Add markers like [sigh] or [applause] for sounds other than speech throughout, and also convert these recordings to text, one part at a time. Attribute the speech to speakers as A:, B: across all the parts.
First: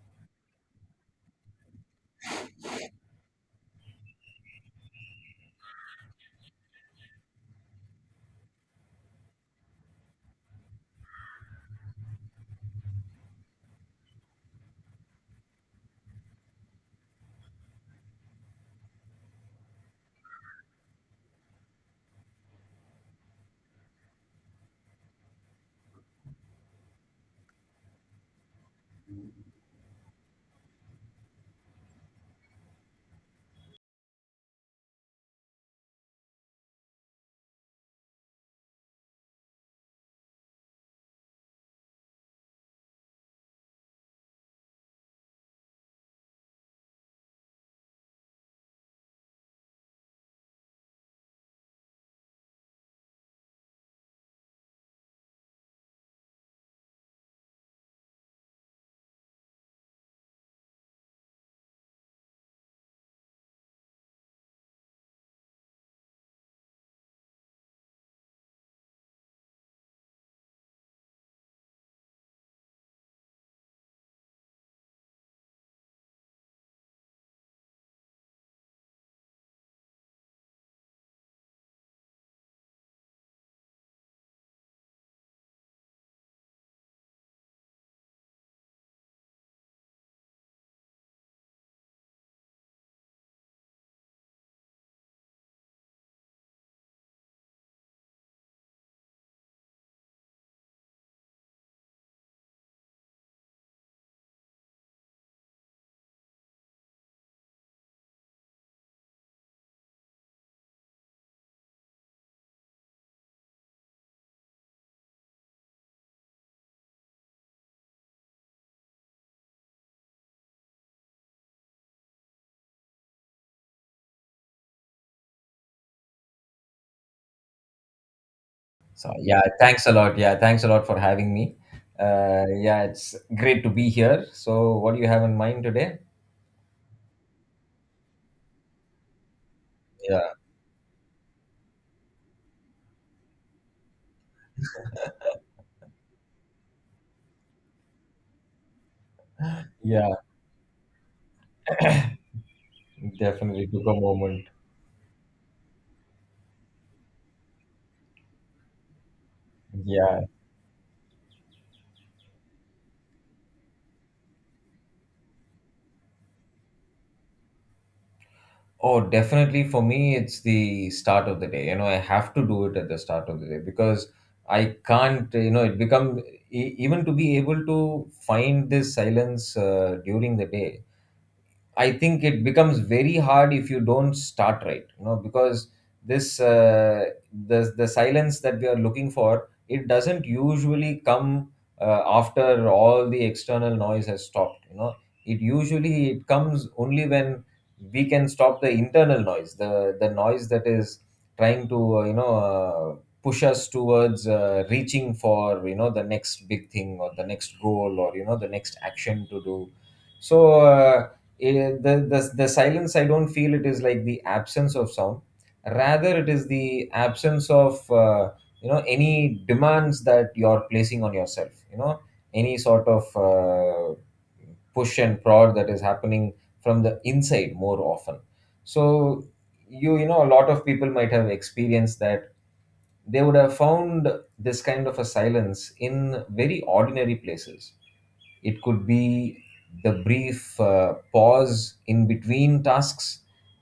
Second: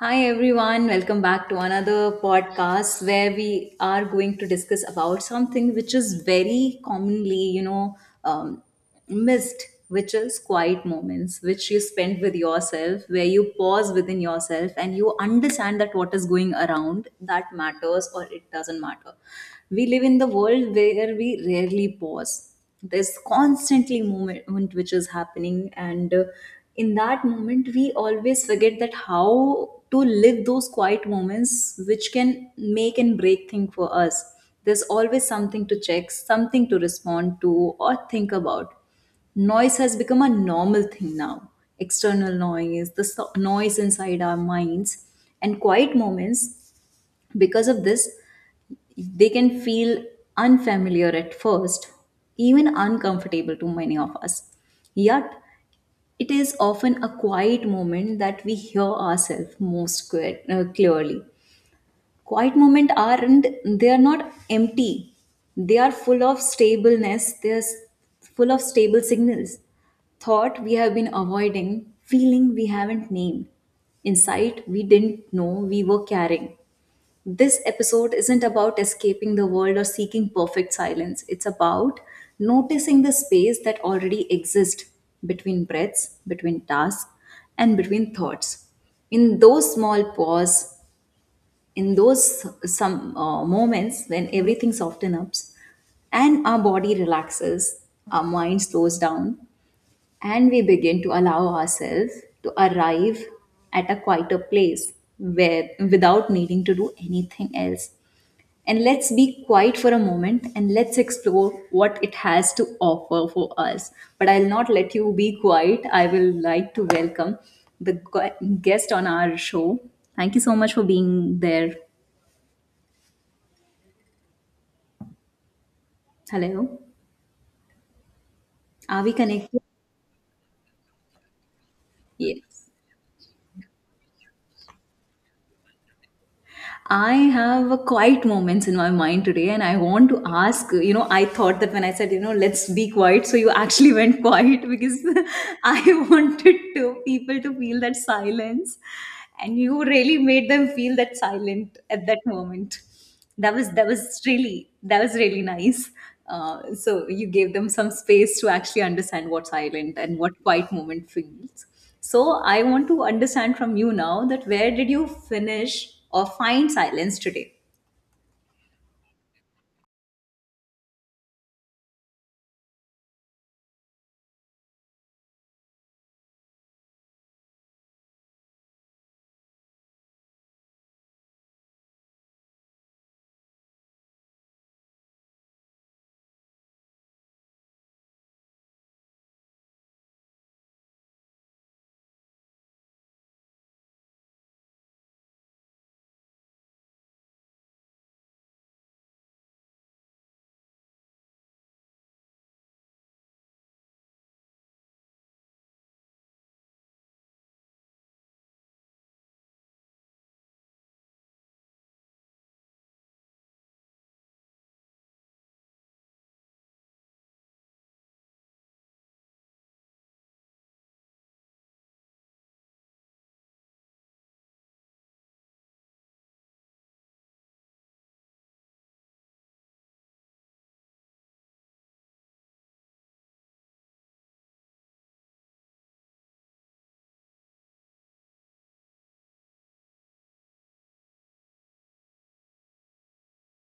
A: Hi everyone, welcome back to another podcast where we are going to discuss about something which is very commonly, um, missed, which is quiet moments which you spend with yourself, where you pause within yourself and you understand that what is going around that matters or it doesn't matter. We live in the world where we rarely pause. There's constantly movement which is happening, and in that moment we always forget that how to live those quiet moments which can make and break thing for us. There's always something to check, something to respond to, or think about. Noise has become a normal thing now, external noise, the noise inside our minds. And quiet moments, because of this, they can feel unfamiliar at first, even uncomfortable to many of us. Yet, it is often a quiet moment that we hear ourselves most clearly. Quiet moments aren't, they are not empty. They are full of stableness, they are full of stable signals. Thought we have been avoiding, feeling we haven't named, insight we didn't know we were carrying. This episode isn't about escaping the world or seeking perfect silence. It's about noticing the space that already exists between breaths, between tasks, and between thoughts. In those small pause, in those some moments when everything softens up and our body relaxes, our mind slows down, and we begin to allow ourselves to arrive at a quieter place where without needing to do anything else, and let's be quiet for a moment and let's explore what it has to offer for us. But I'll not let you be quiet. I will like to welcome the guest on our show. Thank you so much for being there. Hello. Are
B: So
A: we
B: yeah,
A: connected?
B: thanks a lot. Yeah, thanks a lot for having me. Uh,
A: Yes.
B: yeah, it's great to be here. So what do you have in mind today?
A: I have a quiet moments in my mind today, and I want to
B: Yeah,
A: ask. I thought that when I said, let's be quiet, so you actually [laughs] went quiet because [laughs] I wanted to people to feel that silence, and you
B: yeah,
A: really made them feel that silent at that moment. that
B: definitely
A: was
B: took
A: that
B: a
A: was
B: moment.
A: really that was really nice. So you gave them some space to actually understand what silent and
B: Yeah.
A: what quiet moment feels. So I want to understand from you now that where did you finish or find silence today.
B: Oh, definitely for me, it's the start of the day. You know, I have to do it at the start of the day because I can't, you know, it become even to be able to find this silence during the day, I think it becomes very hard if you don't start right, you know, because this the silence that we are looking for, it doesn't usually come after all the external noise has stopped. You know, it usually it comes only when we can stop the internal noise, the noise that is trying to push us towards reaching for, you know, the next big thing or the next goal or, you know, the next action to do. So, it, the silence, I don't feel it is like the absence of sound, rather it is the absence of you know, any demands that you're placing on yourself, you know, any sort of push and prod that is happening from the inside more often. So you know, a lot of people might have experienced that they would have found this kind of a silence in very ordinary places. It could be the brief pause in between tasks.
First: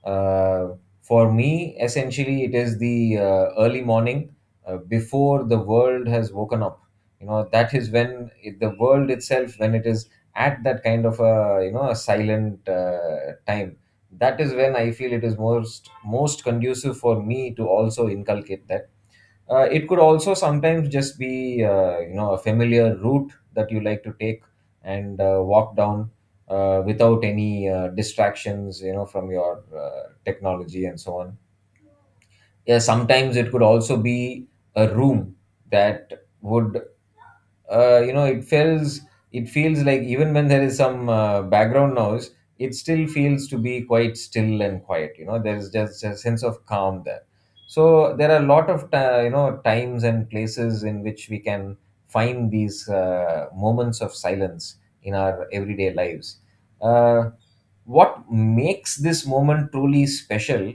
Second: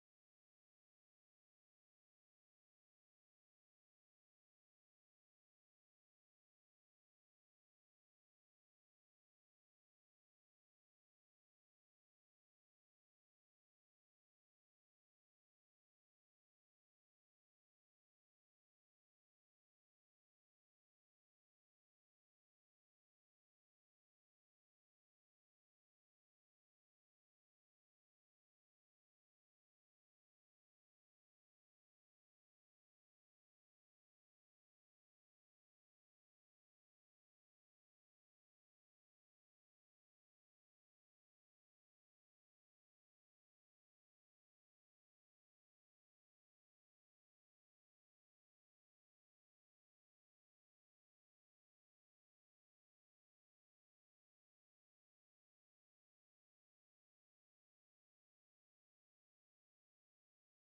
B: uh, for me, essentially it is the early morning, before the world has woken up. You know, that is when the world itself, when it is at that kind of a, you know, a silent time, that is when I feel it is most most conducive for me to also inculcate that. It could also sometimes just be you know, a familiar route that you like to take and walk down, without any distractions, you know, from your technology and so on. Yeah, sometimes it could also be a room that would you know, it feels, it feels like even when there is some background noise, it still feels to be quite still and quiet. You know, there is just a sense of calm there. So there are a lot of you know, times and places in which we can find these moments of silence in our everyday lives. uh, what makes this moment truly special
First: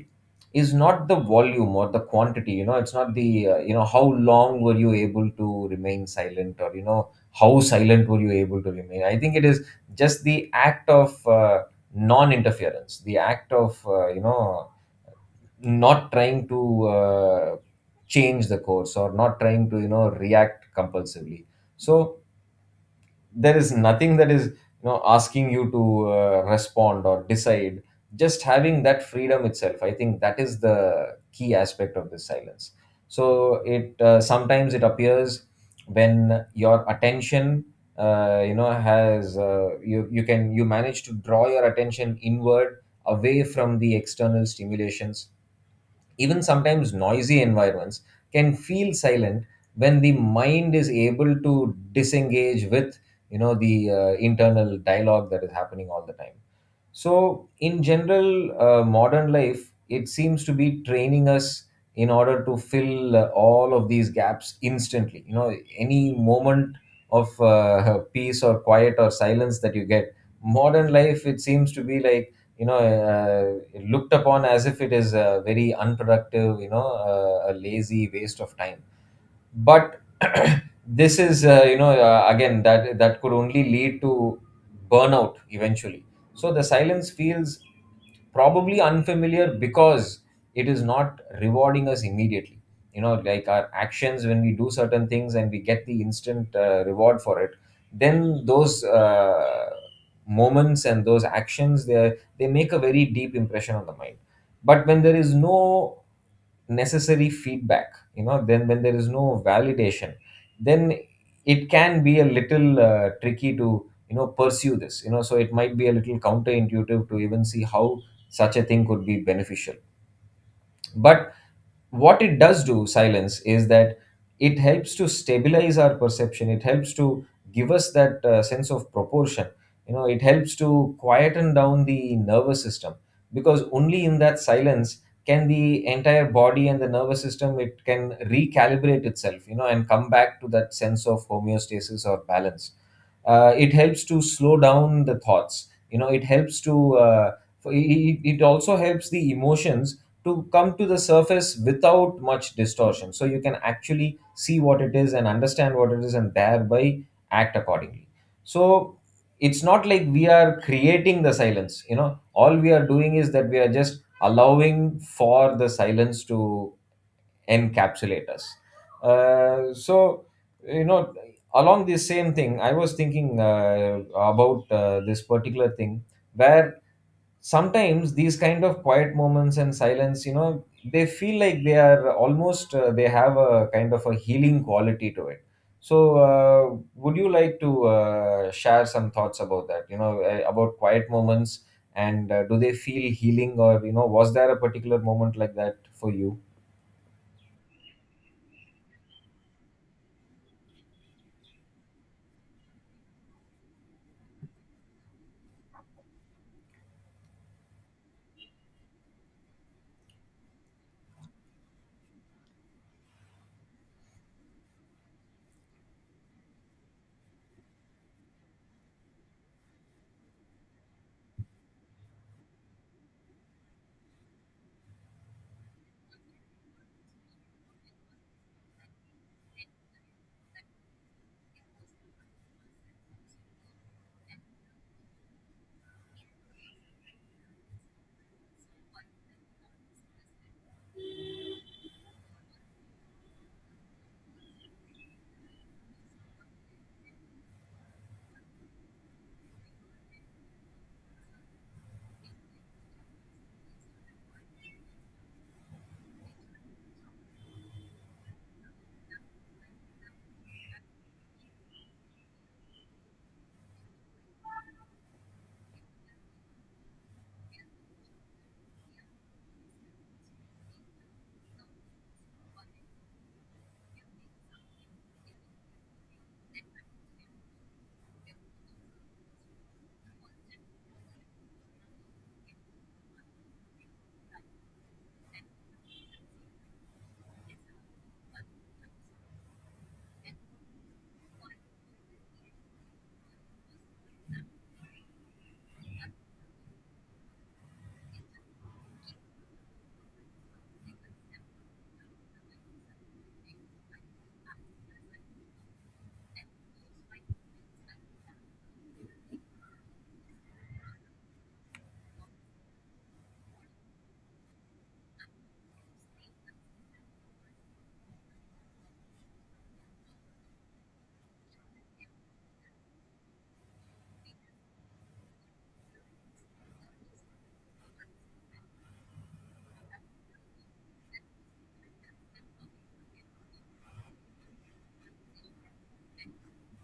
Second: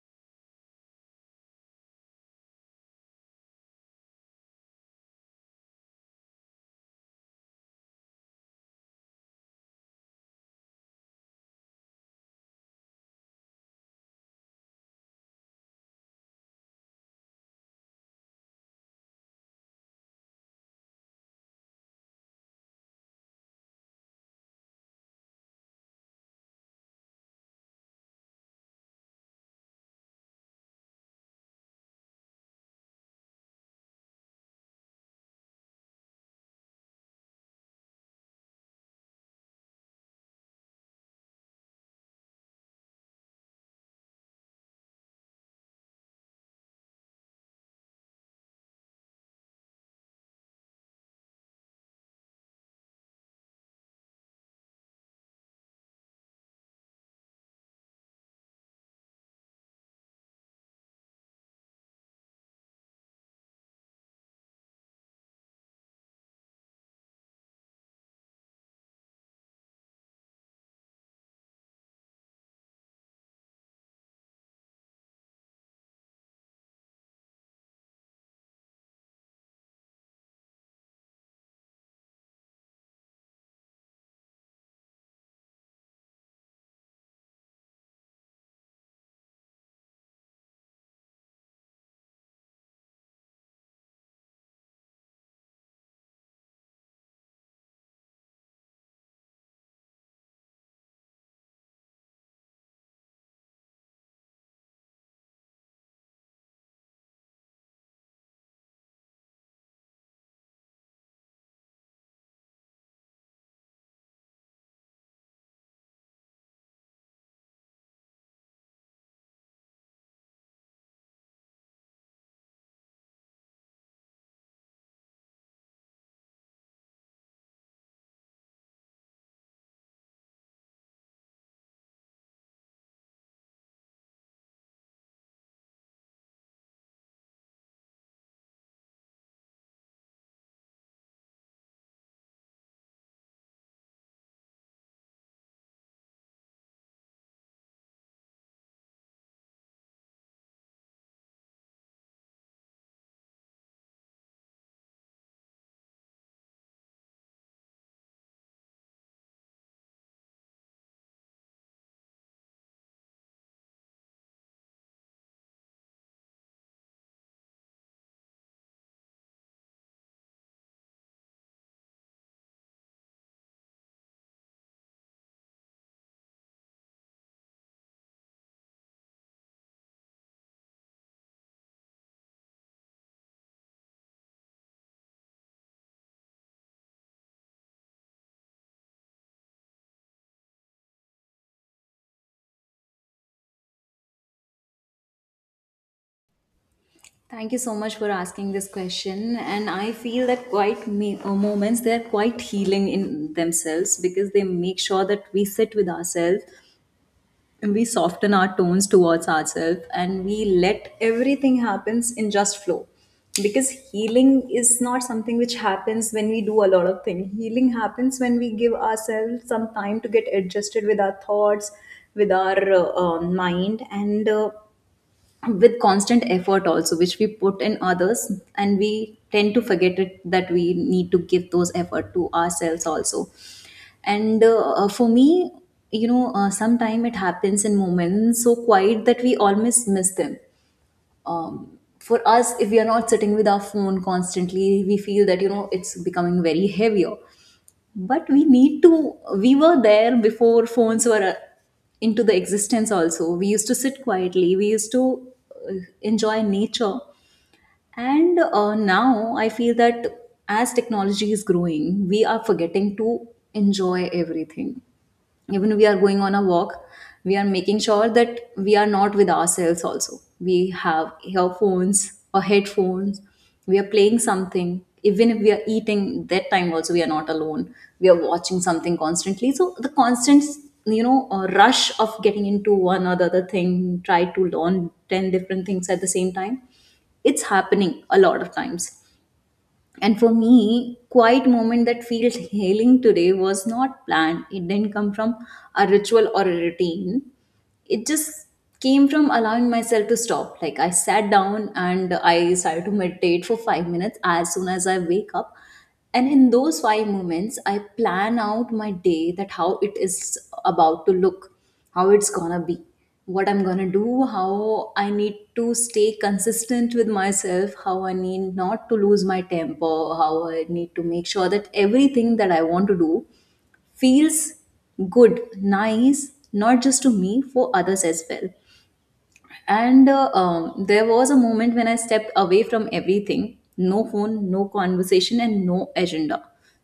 B: is not the volume or the quantity. You know, it's not the, you know, how long were you able to remain silent or, you know, how silent were you able to remain. I think it is just the act of non interference, the act of, you know, not trying to change the course or not trying to, you know, react compulsively. So, there is nothing that is, you know, asking you to respond or decide. Just having that freedom itself, I think that is the key aspect of this silence. So it sometimes it appears when your attention you know has you you can you manage to draw your attention inward, away from the external stimulations. Even sometimes noisy environments can feel silent when the mind is able to disengage with, you know, the internal dialogue that is happening all the time. So, in general, modern life, it seems to be training us in order to fill all of these gaps instantly. You know, any moment of [laughs] peace or quiet or silence that you get, modern life, it seems to be like, you know, looked upon as if it is very unproductive, you know, a lazy waste of time, but [clears throat] this is again that could only lead to burnout eventually. So the silence feels probably unfamiliar because it is not rewarding us immediately. You know, like our actions, when we do certain things and we get the instant reward for it, then those moments and those actions, they make a very deep impression on the mind. But when there is no necessary feedback, you know, then when there is no validation, then it can be a little tricky to, you know, pursue this, you know, so it might be a little counterintuitive to even see how such a thing could be beneficial. But what it does do, silence, is that it helps to stabilize our perception, it helps to give us that sense of proportion. You know, it helps to quieten down the nervous system, because only in that silence can the entire body and the nervous system, it can recalibrate itself, you know, and come back to that sense of homeostasis or balance. It helps to slow down the thoughts. You know, it helps to it also helps the emotions to come to the surface without much distortion. So you can actually see what it is and understand what it is and thereby act accordingly. So it's not like we are creating the silence, you know, all we are doing is that we are just allowing for the silence to encapsulate us. So, you know, along this same thing, I was thinking about this particular thing where sometimes these kind of quiet moments and silence, you know, they feel like they are almost they have a kind of a healing quality to it. So would you like to share some thoughts about that, you know, about quiet moments, and do they feel healing, or, you know, was there a particular moment like that for you?
A: Thank you so much for asking this question. And I feel that quiet moments, they're quite healing in themselves because they make sure that we sit with ourselves, we soften our tones towards ourselves, and we let everything happens in just flow. Because healing is not something which happens when we do a lot of things. Healing happens when we give ourselves some time to get adjusted with our thoughts, with our mind, and with constant effort also which we put in others, and we tend to forget it that we need to give those effort to ourselves also. And for me, sometime it happens in moments so quiet that we almost miss them. For us, if we are not sitting with our phone constantly, we feel that it's becoming very heavier. But we were there before phones were into the existence also. We used to sit quietly, we used to uh, enjoy nature. And now I feel that as technology is growing, we are forgetting to enjoy everything. Even we are going on a walk, we are making sure that we are not with ourselves, also we have earphones or headphones, we are playing something. Even if we are eating, that time also we are not alone, we are watching something constantly. So the constant, rush of getting into one or the other thing, try to learn 10 different things at the same time, it's happening a lot of times. And for me, quiet moment that feels healing today was not planned. It didn't come from a ritual or a routine, it just came from allowing myself to stop, like I sat down and I started to meditate for 5 minutes as soon as I wake up. And in those 5 moments I plan out my day, that how it is about to look, how it's going to be, what I'm going to do, how I need to stay consistent with myself, how I need not to lose my temper, how I need to make sure that everything that I want to do feels good, nice, not just to me, for others as well. And there was a moment when I stepped away from everything, no phone, no conversation, and no agenda.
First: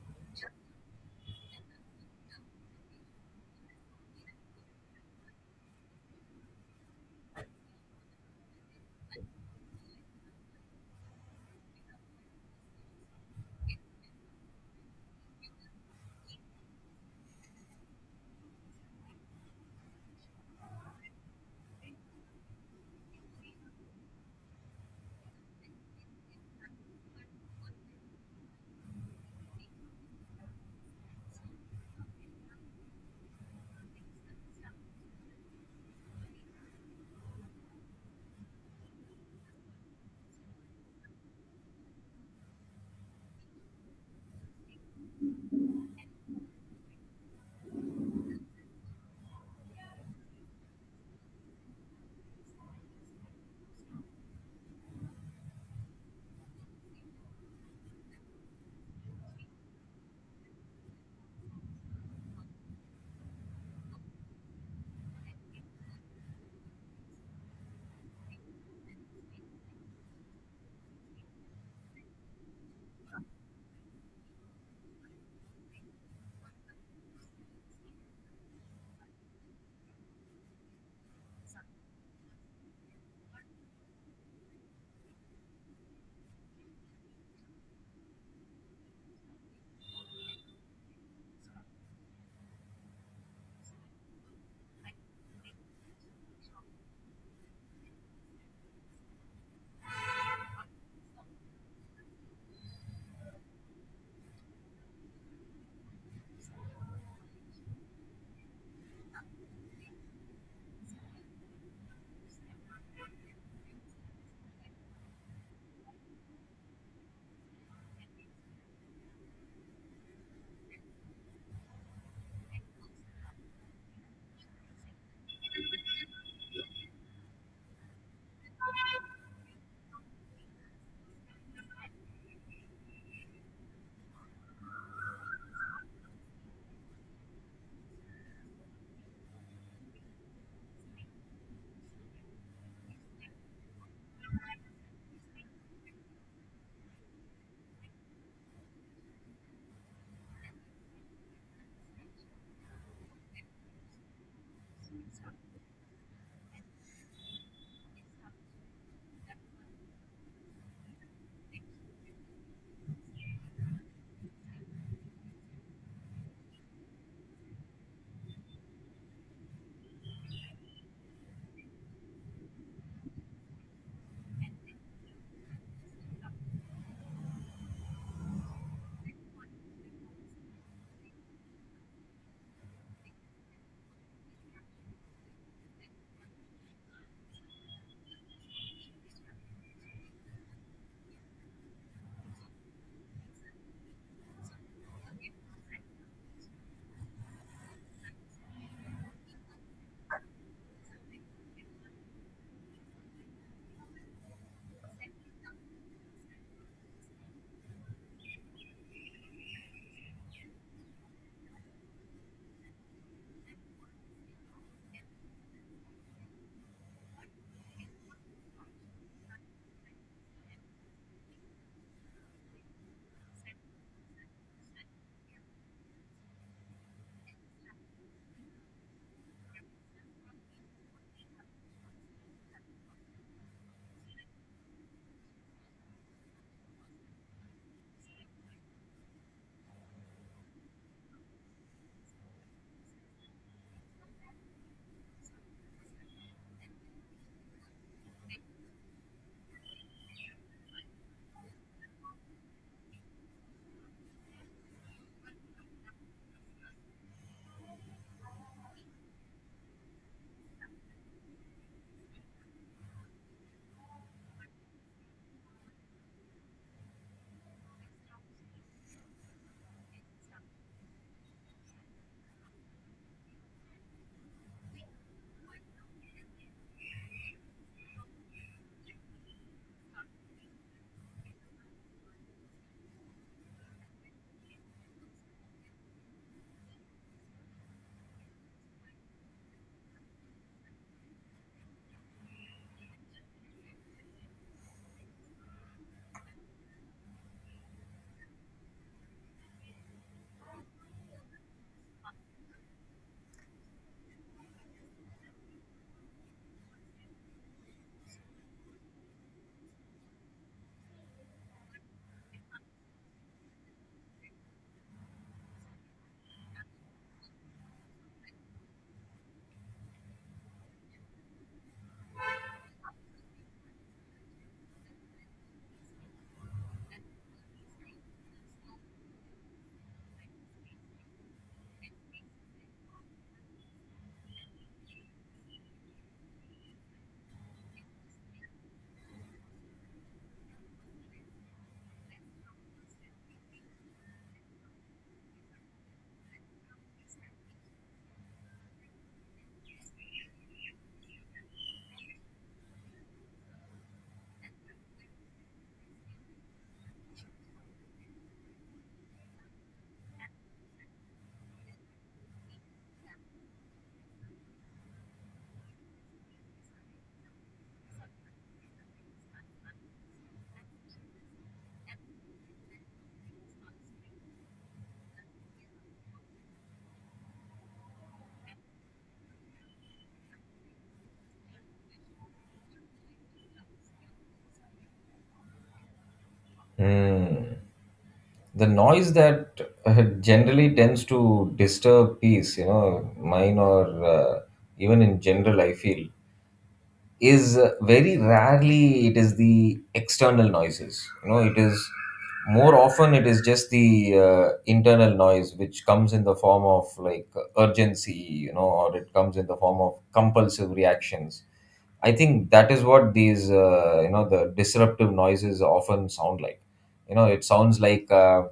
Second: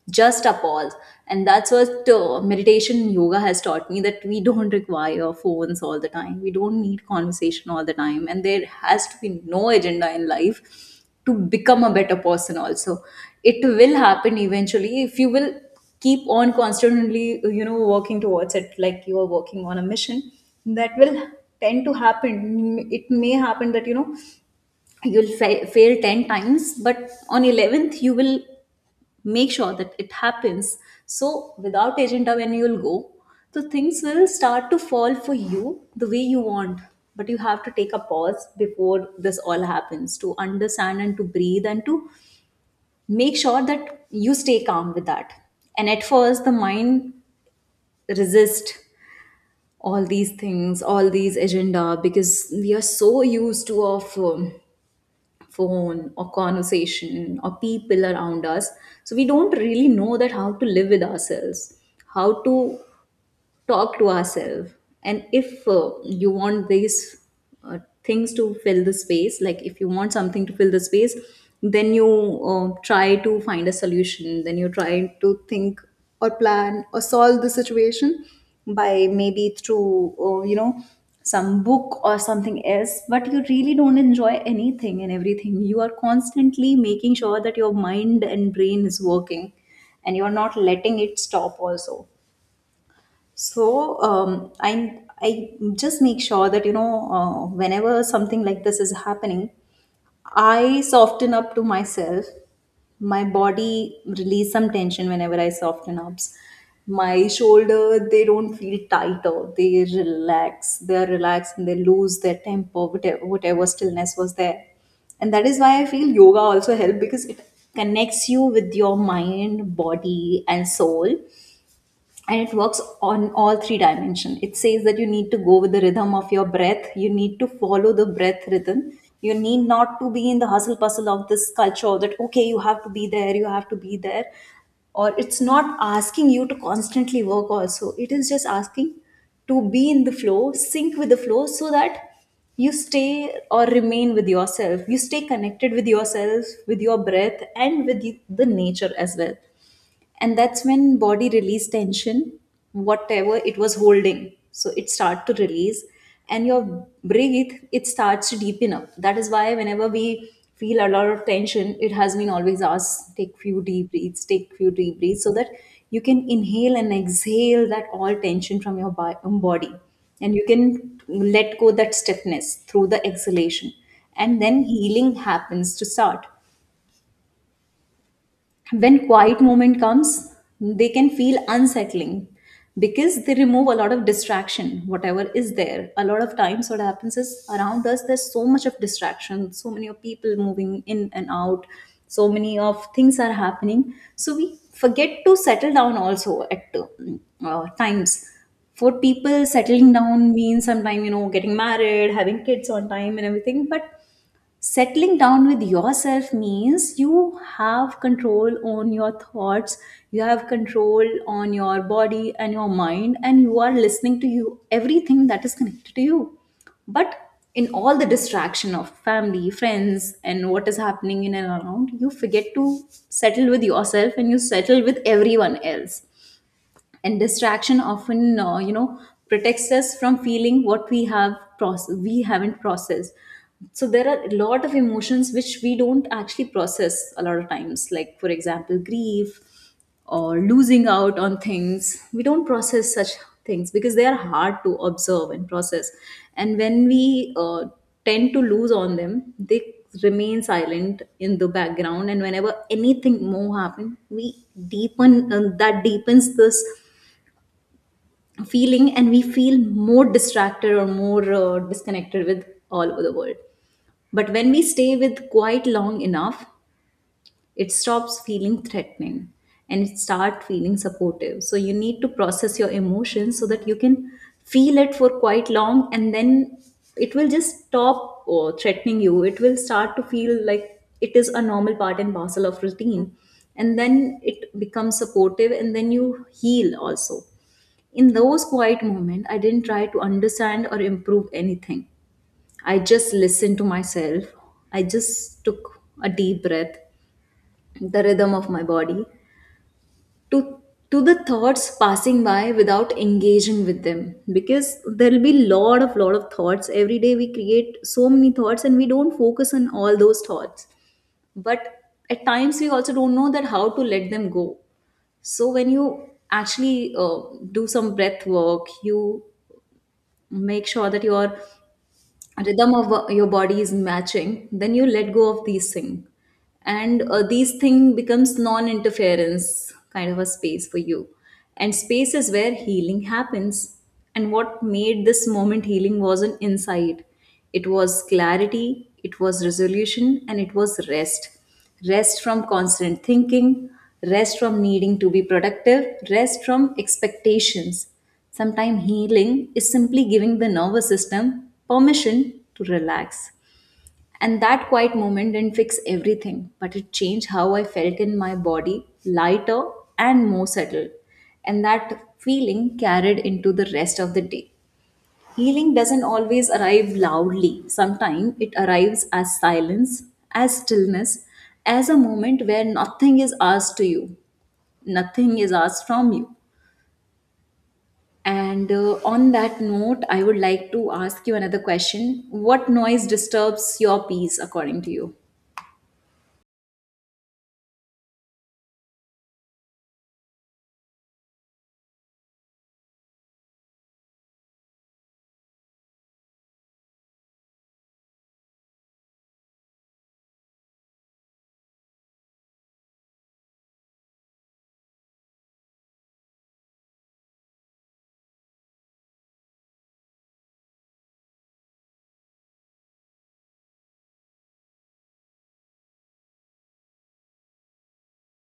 A: Just a pause. And that's what meditation and yoga has taught me that we don't require phones all the time. We don't need conversation all the time. And there has to be no agenda in life to become a better person, also. It will happen eventually if you will keep on constantly working towards it like you are working on a mission, that will tend to happen. It may happen that you know you'll fail 10 times, but on 11th you will make sure that it happens. So without agenda when you'll go, the things will start to fall for you the way you want. But you have to take a pause before this all happens to understand and to breathe and to make sure that you stay calm with that. And at first the mind resist all these things, all these agenda, because we are so used to our phone or conversation or people around us. So we don't really know that how to live with ourselves, how to talk to ourselves. And if you want these things to fill the space, like if you want something to fill the space, then you try to find a solution, then you try to think or plan or solve the situation by maybe through some book or something else. But you really don't enjoy anything and everything, you are constantly making sure that your mind and brain is working, and you're not letting it stop also. So I just make sure that whenever something like this is happening, I soften up to myself. My body release some tension whenever I soften up. My shoulder they don't feel tighter. They relax. They are relaxed and they lose their temper. Whatever, whatever stillness was there, and that is why I feel yoga also help because it connects you with your mind, body, and soul, and it works on all three dimension. It says that you need to go with the rhythm of your breath, you need to follow the breath rhythm. You need not to be in the hustle bustle of this culture that okay you have to be there, you have to be there. Or it's not asking you to constantly work also, it is just asking to be in the flow, sync with the flow, so that you stay or remain with yourself, you stay connected with yourself, with your breath and with the nature as well. And that's when body release tension. Whatever it was holding, so it start to release. And your breathe it starts to deepen up. That is why whenever we feel a lot of tension, it has been always asked take few deep breaths, take few deep breaths, so that you can inhale and exhale that all tension from your body, and you can let go that stiffness through the exhalation. And then healing happens to start. When quiet moment comes, they can feel unsettling because they remove a lot of distraction whatever is there. A lot of times what happens is around us there's so much of distraction, so many of people moving in and out, so many of things are happening, so we forget to settle down also at times. For people, settling down means sometime getting married, having kids on time and everything. But settling down with yourself means you have control on your thoughts, you have control on your body and your mind, and you are listening to you everything that is connected to you. But in all the distraction of family, friends, and what is happening in and around, you forget to settle with yourself and you settle with everyone else. And distraction often, protects us from feeling what we have process we haven't processed. So there are a lot of emotions which we don't actually process a lot of times, like for example grief, or losing out on things. We don't process such things because they are hard to observe and process. And when we tend to lose on them they remain silent in the background. And whenever anything more happen, we deepen That deepens this feeling, and we feel more distracted or more disconnected with all over the world. But when we stay with quite long enough, it stops feeling threatening and it starts feeling supportive. So you need to process your emotions so that you can feel it for quite long, and then it will just stop threatening you. It will start to feel like it is a normal part and parcel of routine, and then it becomes supportive and then you heal also. In those quiet moments, I didn't try to understand or improve anything. I just listened to myself. I just took a deep breath, the rhythm of my body, to to the thoughts passing by without engaging with them, because there'll be lot of thoughts. Every day we create so many thoughts and we don't focus on all those thoughts, but at times we also don't know that how to let them go. So when you actually do some breath work, you make sure that your rhythm of your body is matching, then you let go of these things, and these thing becomes non interference kind of a space for you, and space is where healing happens. And what made this moment healing wasn't insight, it was clarity, it was resolution, and it was rest. Rest from constant thinking, rest from needing to be productive, rest from expectations. Sometimes healing is simply giving the nervous system permission to relax. And that quiet moment didn't fix everything, but it changed how I felt in my body, lighter and more settled. And that feeling carried into the rest of the day. Healing doesn't always arrive loudly. Sometimes it arrives as silence, as stillness, as a moment where nothing is asked to you, nothing is asked from you. And on that note, I would like to ask you another question. What noise disturbs your peace according to you?
B: Hmm. The noise that generally tends to disturb peace, you know, mine or even in general, I feel, is very rarely it is the external noises. You know, it is more often it is just the internal noise, which comes in the form of like urgency, you know, or it comes in the form of compulsive reactions. I think that is what these you know, the disruptive noises often sound like. You know, it sounds like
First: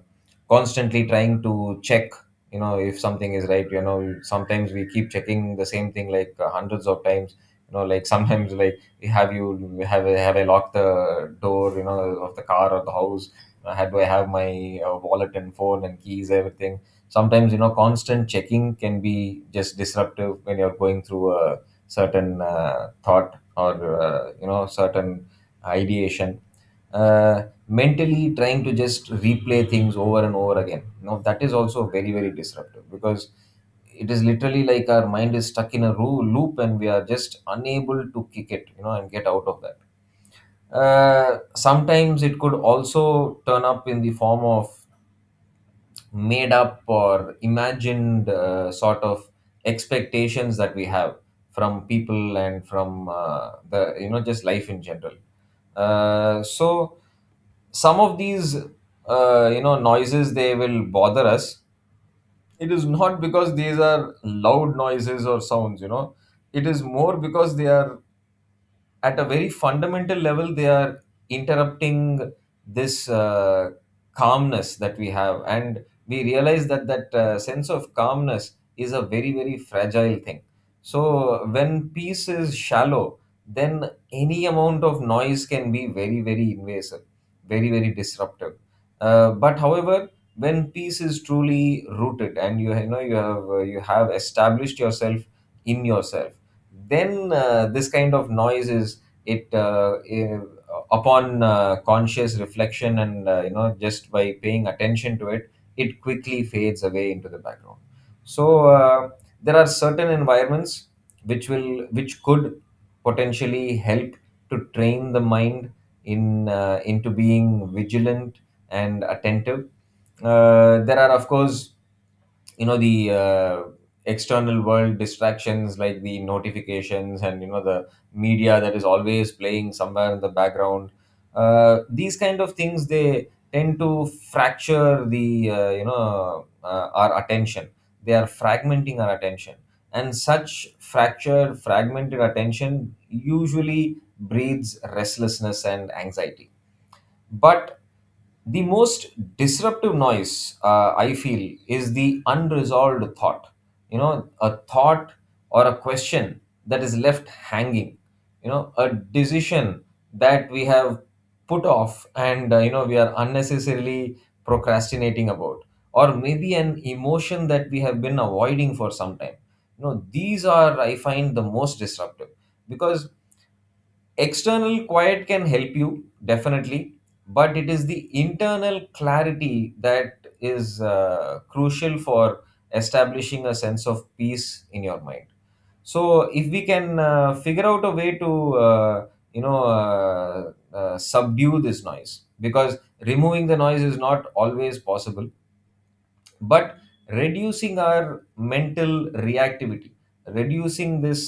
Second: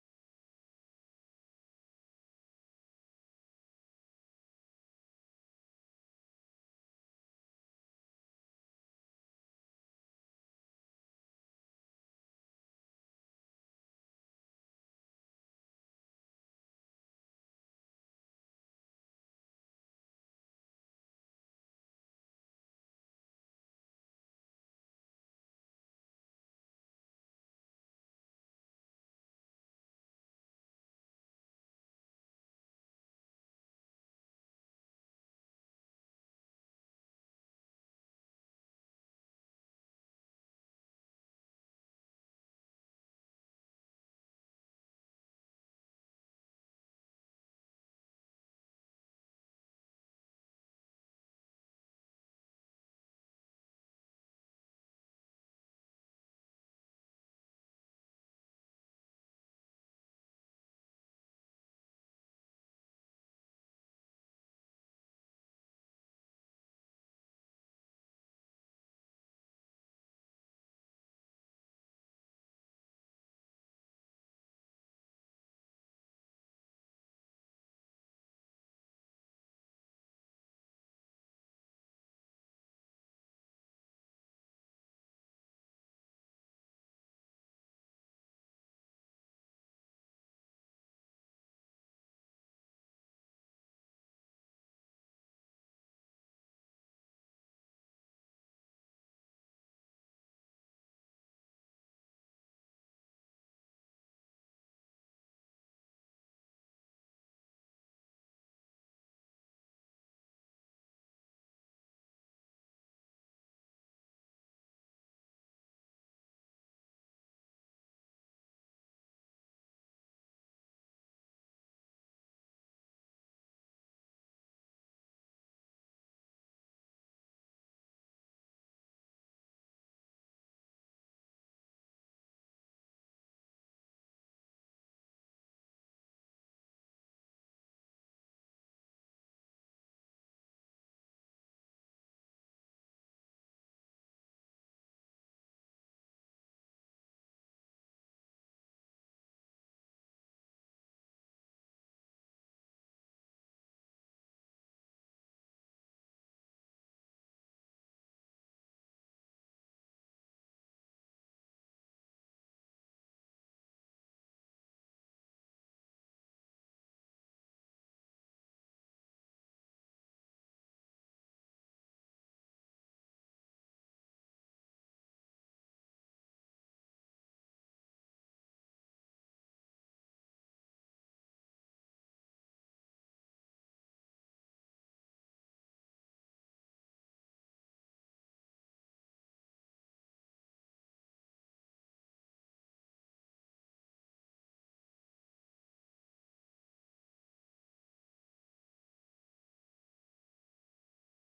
B: constantly trying to check, you know, if something is right. You know, sometimes we keep checking the same thing like hundreds of times. You know, like sometimes [laughs] like we have, I, have I locked the door, you know, of the car or the house, had do I have my wallet and phone and keys, everything. Sometimes, you know, constant checking can be just disruptive when you're going through a certain thought or you know, certain ideation. uh, Mentally trying to just replay things over and over again, you know, that is also very very disruptive, because it is literally like our mind is stuck in loop and we are just unable to kick it, you know, and get out of that. Sometimes it could also turn up in the form of made up or imagined sort of expectations that we have from people and from the, you know, just life in general. So some of these you know, noises, they will bother us. It is not because these are loud noises or sounds, you know, it is more because they are, at a very fundamental level, they are interrupting this calmness that we have, and we realize that that sense of calmness is a very very fragile thing. So when peace is shallow, then any amount of noise can be very very invasive, very very disruptive. But however, when peace is truly rooted and you know, you have established yourself in yourself, then this kind of noise is, it uh, eh, upon conscious reflection and you know, just by paying attention to it, it quickly fades away into the background. So there are certain environments which will, which could potentially help to train the mind in into being vigilant and attentive. There are, of course, you know, the external world distractions, like the notifications and, you know, the media that is always playing somewhere in the background. These kind of things, they tend to fracture the our attention. They are fragmenting our attention, and such fractured fragmented attention usually breeds restlessness and anxiety. But the most disruptive noise, I feel, is the unresolved thought. You know, a thought or a question that is left hanging. You know, a decision that we have put off and you know, we are unnecessarily procrastinating about, or maybe an emotion that we have been avoiding for some time. You know, these are I find the most disruptive because external quiet can help you, definitely, but it is the internal clarity that is crucial for establishing a sense of peace in your mind. So, if we can figure out a way to, subdue this noise, because removing the noise is not always possible, but reducing our mental reactivity, reducing this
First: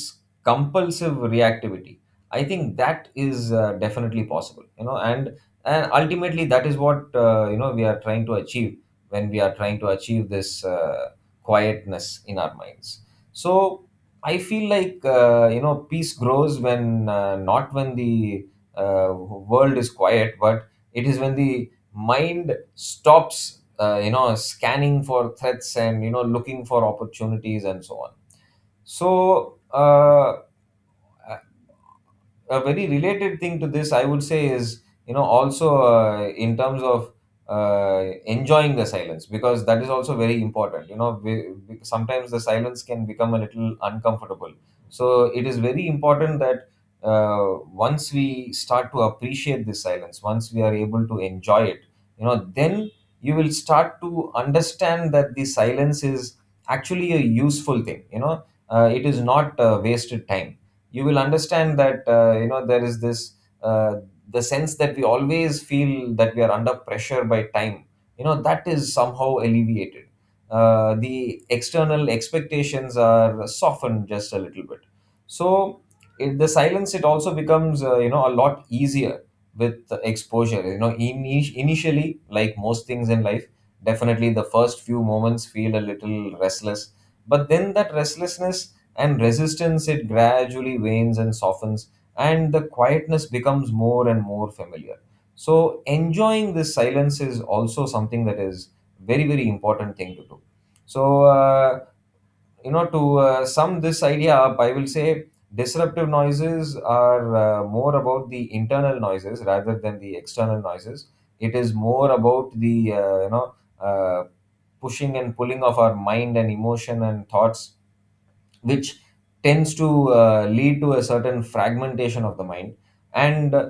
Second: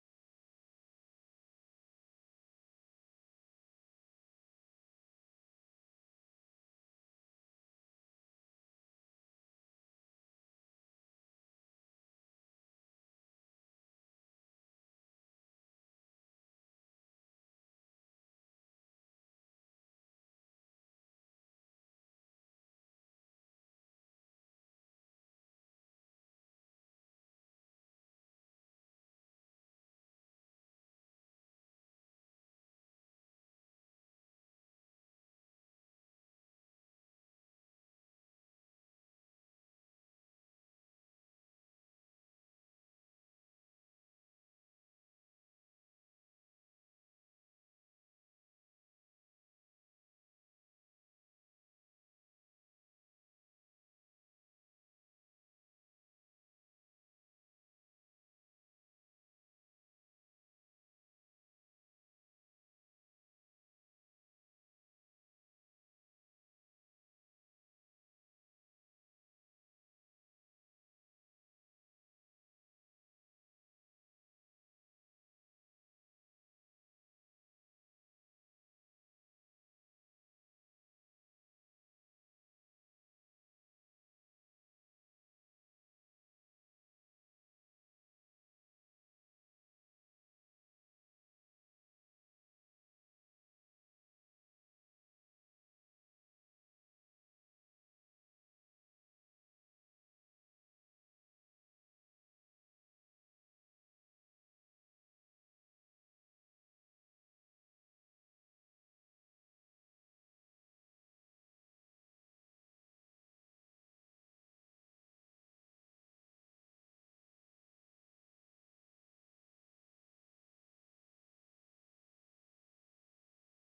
B: compulsive reactivity, I think that is definitely possible, you know, and ultimately that is what, you know, we are trying to achieve when we are trying to achieve this quietness in our minds. So I feel like, you know, peace grows when, not when the uh, world is quiet, but it is when the mind stops you know scanning for threats and you know looking for opportunities and so on. So a very related thing to this I would say is, you know, also in terms of enjoying the silence, because that is also very important. You know, sometimes the silence can become a little uncomfortable, so it is very important that, uh, once we start to appreciate this silence, once we are able to enjoy it, you know, then you will start to understand that the silence is actually a useful thing. You know, it is not wasted time. You will understand that, you know, there is this uh, the sense that we always feel that we are under pressure by time, you know, that is somehow alleviated. The external expectations are softened just a little bit. So in the silence it also becomes, you know, a lot easier with exposure. You know, initially, like most things in life, definitely the first few moments feel a little restless, but then that restlessness and resistance, it gradually wanes and softens, and the quietness becomes more and more familiar. So enjoying this silence is also something that is very, very important thing to do. So you know, to sum this idea up, I will say disruptive noises are more about the internal noises rather than the external noises. It is more about the uh, you know uh, pushing and pulling of our mind and emotion and thoughts, which tends to lead to a certain fragmentation of the mind. And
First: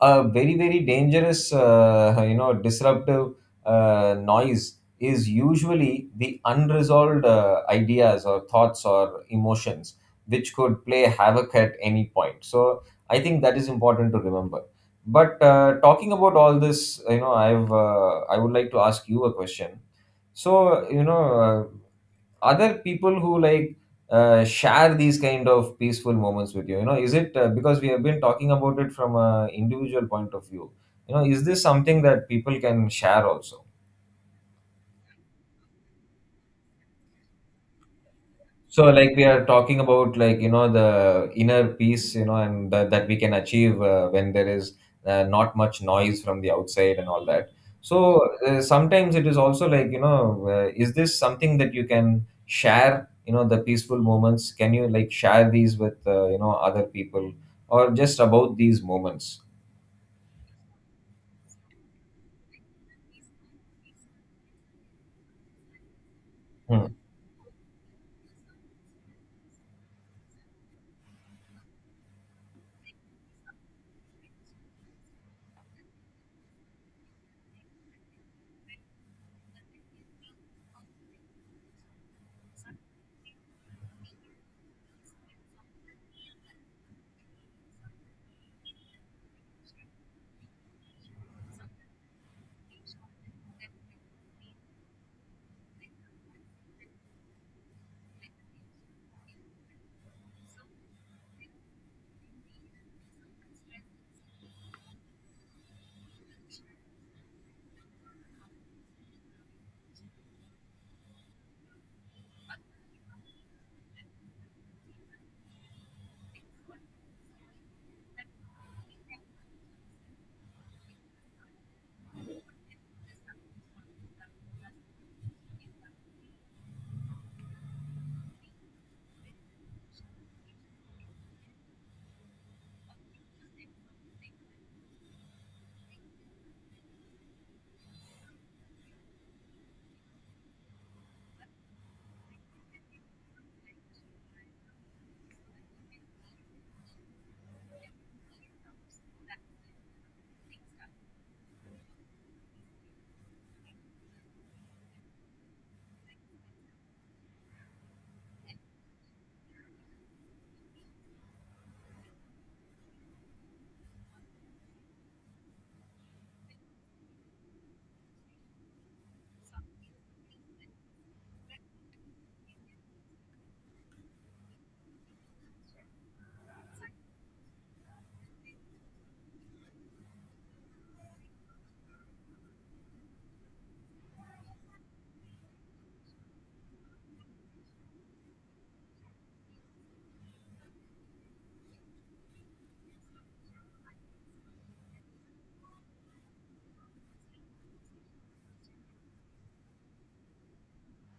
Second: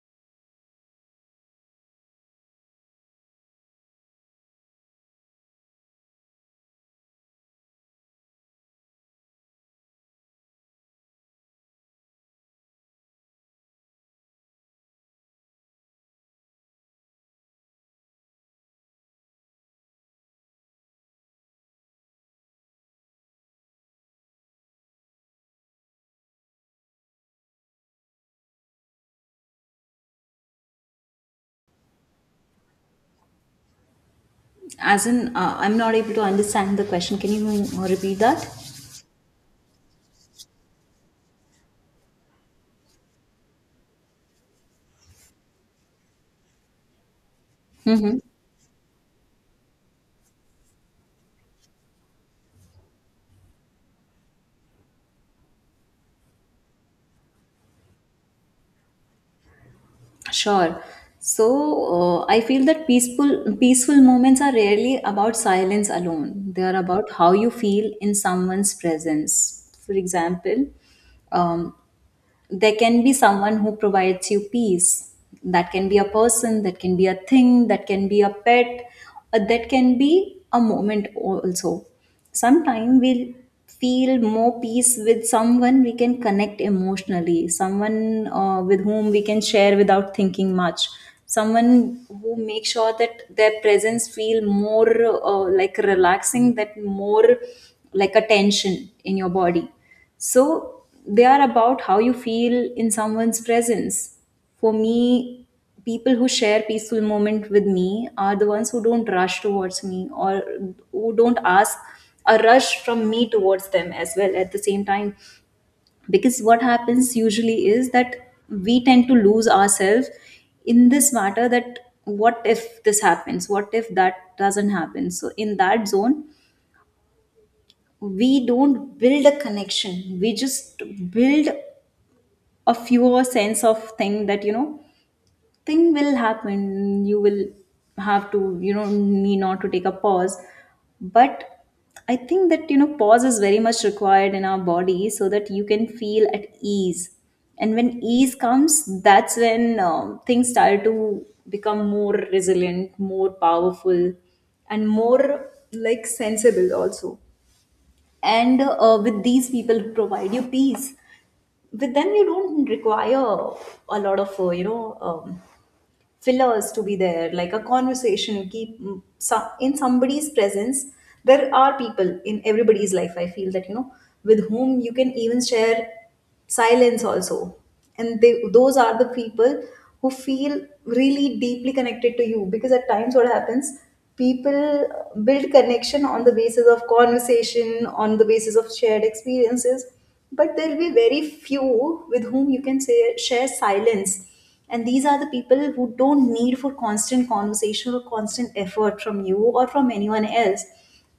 B: a very, very dangerous disruptive noise is usually the unresolved ideas or thoughts or emotions, which could play havoc at any point. So I think that is important to remember. But talking about all this, you know, I would like to ask you a question. So you know, other people who like share these kind of peaceful moments with you, you know, is it, because we have been talking about it from a individual point of view, you know, is this something that people can share also?
A: As in, I'm not able to understand the question. Can you repeat that?
B: So, like we are talking about, like, you know, the inner peace, you know, and that we can achieve when there is not much noise from the outside and all that. So,
A: Mhm.
B: sometimes it is also like, you know, is this something that you can share? You know, the peaceful moments. Can you like share these with, you know, other people, or just about these moments?
A: Sure. So I feel that peaceful moments are rarely about silence alone. They are
B: Hmm,
A: about how you feel in someone's presence. For example, um, there can be someone who provides you peace. That can be a person, that can be a thing, that can be a pet, or that can be a moment also. Sometimes we'll feel more peace with someone we can connect emotionally, someone with whom we can share without thinking much, someone who makes sure that their presence feel more like relaxing, that more like a tension in your body, so they are about how you feel in someone's presence. For me, people who share peaceful moment with me are the ones who don't rush towards me, or who don't ask a rush from me towards them as well at the same time. Because what happens usually is that we tend to lose ourselves in this matter that what if this happens? What if that doesn't happen? So in that zone, we don't build a connection, we just build a fewer sense of thing that, you know, thing will happen, you will have to, you know, need not to take a pause. But I think that, you know, pause is very much required in our body so that you can feel at ease, and when ease comes, that's when things start to become more resilient, more powerful, and more like sensible also. And with these people who provide you peace, but then you don't require a lot of you know, fillers to be there like a conversation, keep some in somebody's presence. There are people in everybody's life, I feel, that you know, with whom you can even share silence also, and they, those are the people who feel really deeply connected to you, because at times what happens, people build connection on the basis of conversation, on the basis of shared experiences, but there'll be very few with whom you can say, share silence. And these are the people who don't need for constant conversation or constant effort from you or from anyone else.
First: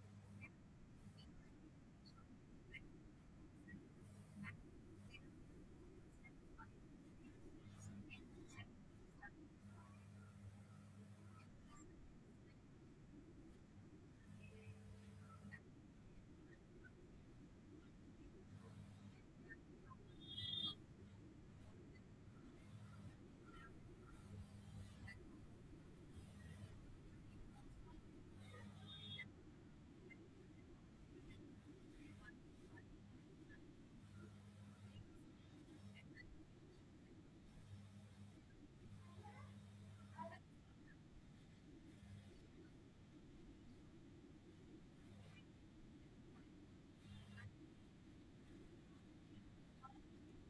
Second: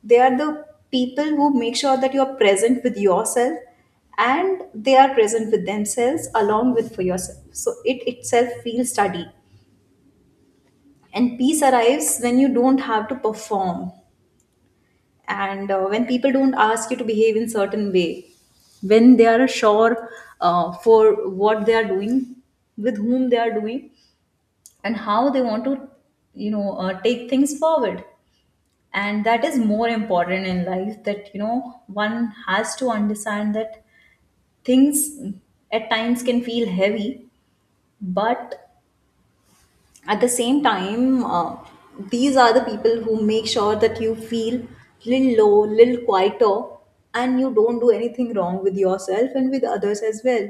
A: They are the people who make sure that you're present with yourself, and they are present with themselves along with for yourself. So it itself feels study. And peace arrives when you don't have to perform, and when people don't ask you to behave in certain way, when they are sure for what they are doing, with whom they are doing, and how they want to, you know, take things forward. And that is more important in life, that you know, one has to understand that things at times can feel heavy, but at the same time, these are the people who make sure that you feel little low, little quieter, and you don't do anything wrong with yourself and with others as well.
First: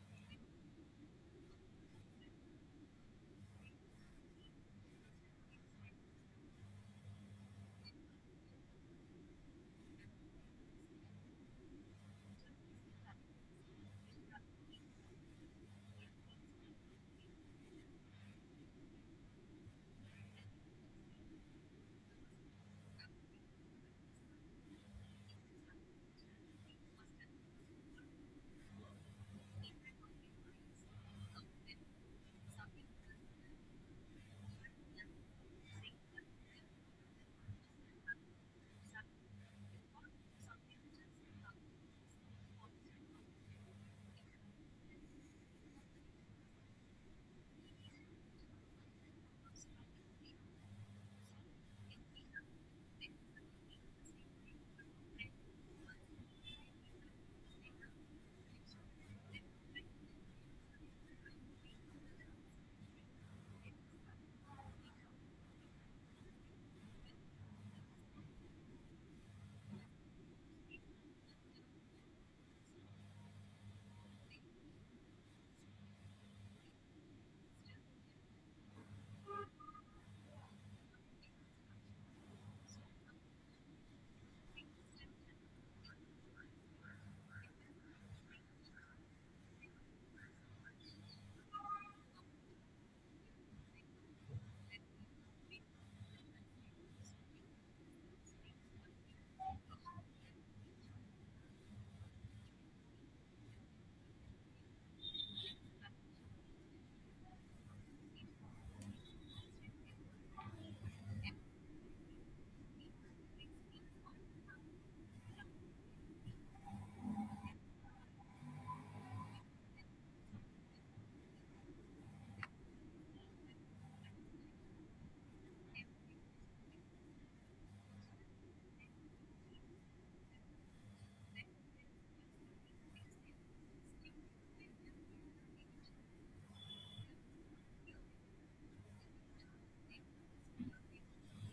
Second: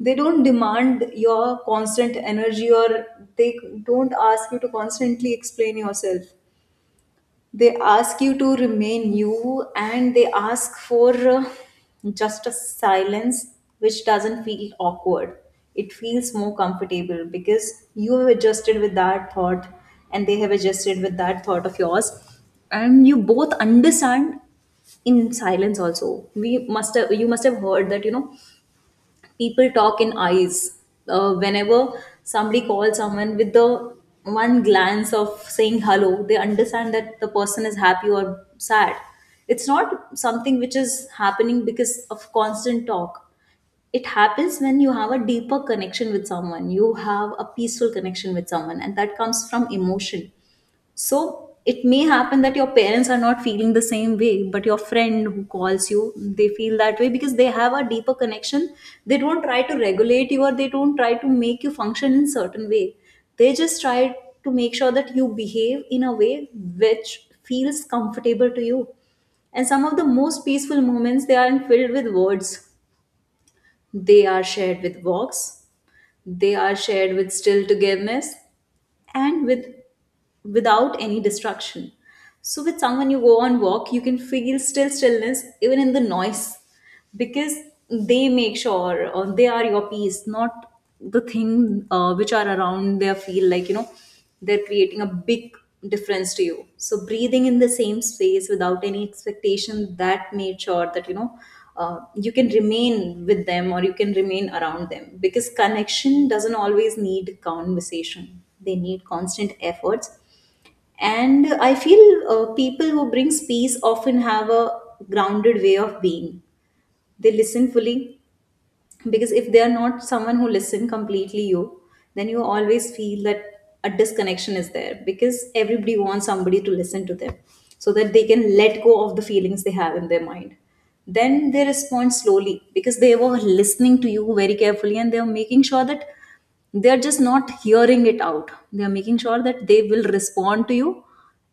A: They don't demand your constant energy, or they don't ask you to constantly explain yourself. They ask you to remain you, and they ask for just a silence which doesn't feel awkward. It feels more comfortable because you have adjusted with that thought, and they have adjusted with that thought of yours, and you both understand. In silence also, we must have, you must have heard that you know, people talk in eyes. Whenever somebody calls someone with the one glance of saying hello, they understand that the person is happy or sad. It's not something which is happening because of constant talk. It happens when you have a deeper connection with someone, you have a peaceful connection with someone, and that comes from emotion. So it may happen that your parents are not feeling the same way, but your friend who calls you, they feel that way because they have a deeper connection. They don't try to regulate you, or they don't try to make you function in certain way. They just try to make sure that you behave in a way which feels comfortable to you. And some of the most peaceful moments, they aren't filled with words. They are shared with walks. They are shared with still togetherness, and with without any distraction. So with someone you go on walk, you can feel still stillness even in the noise, because they make sure, or they are your peace, not the thing which are around. They feel like you know, they're creating a big difference to you. So breathing in the same space without any expectation, that made sure that you know, you can remain with them or you can remain around them, because connection doesn't always need conversation, they need constant efforts. And I feel people who brings peace often have a grounded way of being. They listen fully, because if they are not someone who listen completely you, then you always feel that a disconnection is there, because everybody wants somebody to listen to them so that they can let go of the feelings they have in their mind. Then they respond slowly, because they were listening to you very carefully, and they are making sure that they are just not hearing it out. They are making sure that they will respond to you,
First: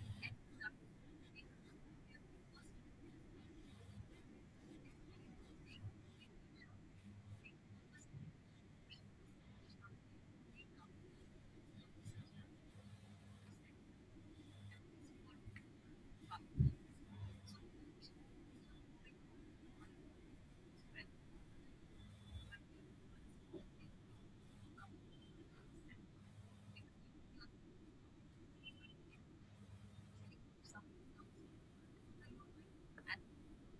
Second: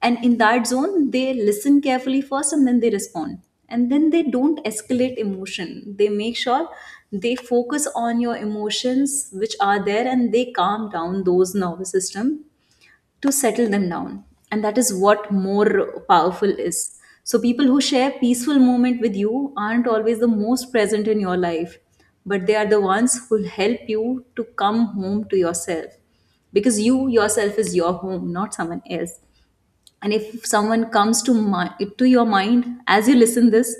A: and in that zone they listen carefully first and then they respond. And then they don't escalate emotion, they make sure they focus on your emotions which are there, and they calm down those nervous system to settle them down, and that is what more powerful is. So people who share peaceful moment with you aren't always the most present in your life, but they are the ones who'll help you to come home to yourself, because you yourself is your home, not someone else. And if someone comes to my, to your mind as you listen this,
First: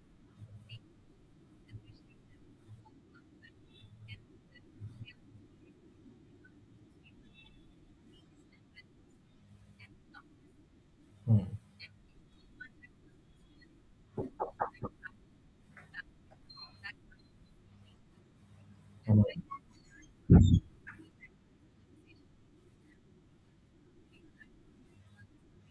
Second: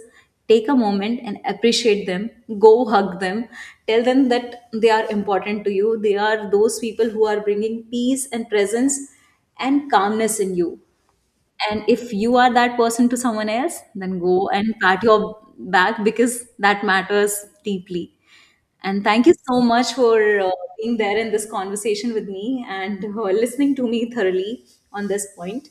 A: take a moment and appreciate them, go hug them, tell them that they are important to you, they are those people who are bringing peace and presence and calmness in you.
B: hmm,
A: And if you are that person to someone else, then go and pat your back because that matters deeply. And thank you
B: hmm.
A: so much for being there in this conversation with me, and listening to me thoroughly on this point.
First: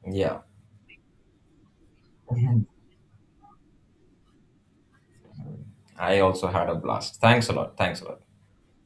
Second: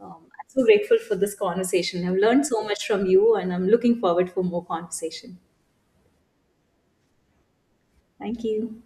B: Yeah,
A: I'm so grateful for this conversation. I've learned so
B: [laughs]
A: much from you, and I'm looking forward for more conversation.
B: I also had a blast. Thanks a lot. Thanks a lot.
A: Thank you.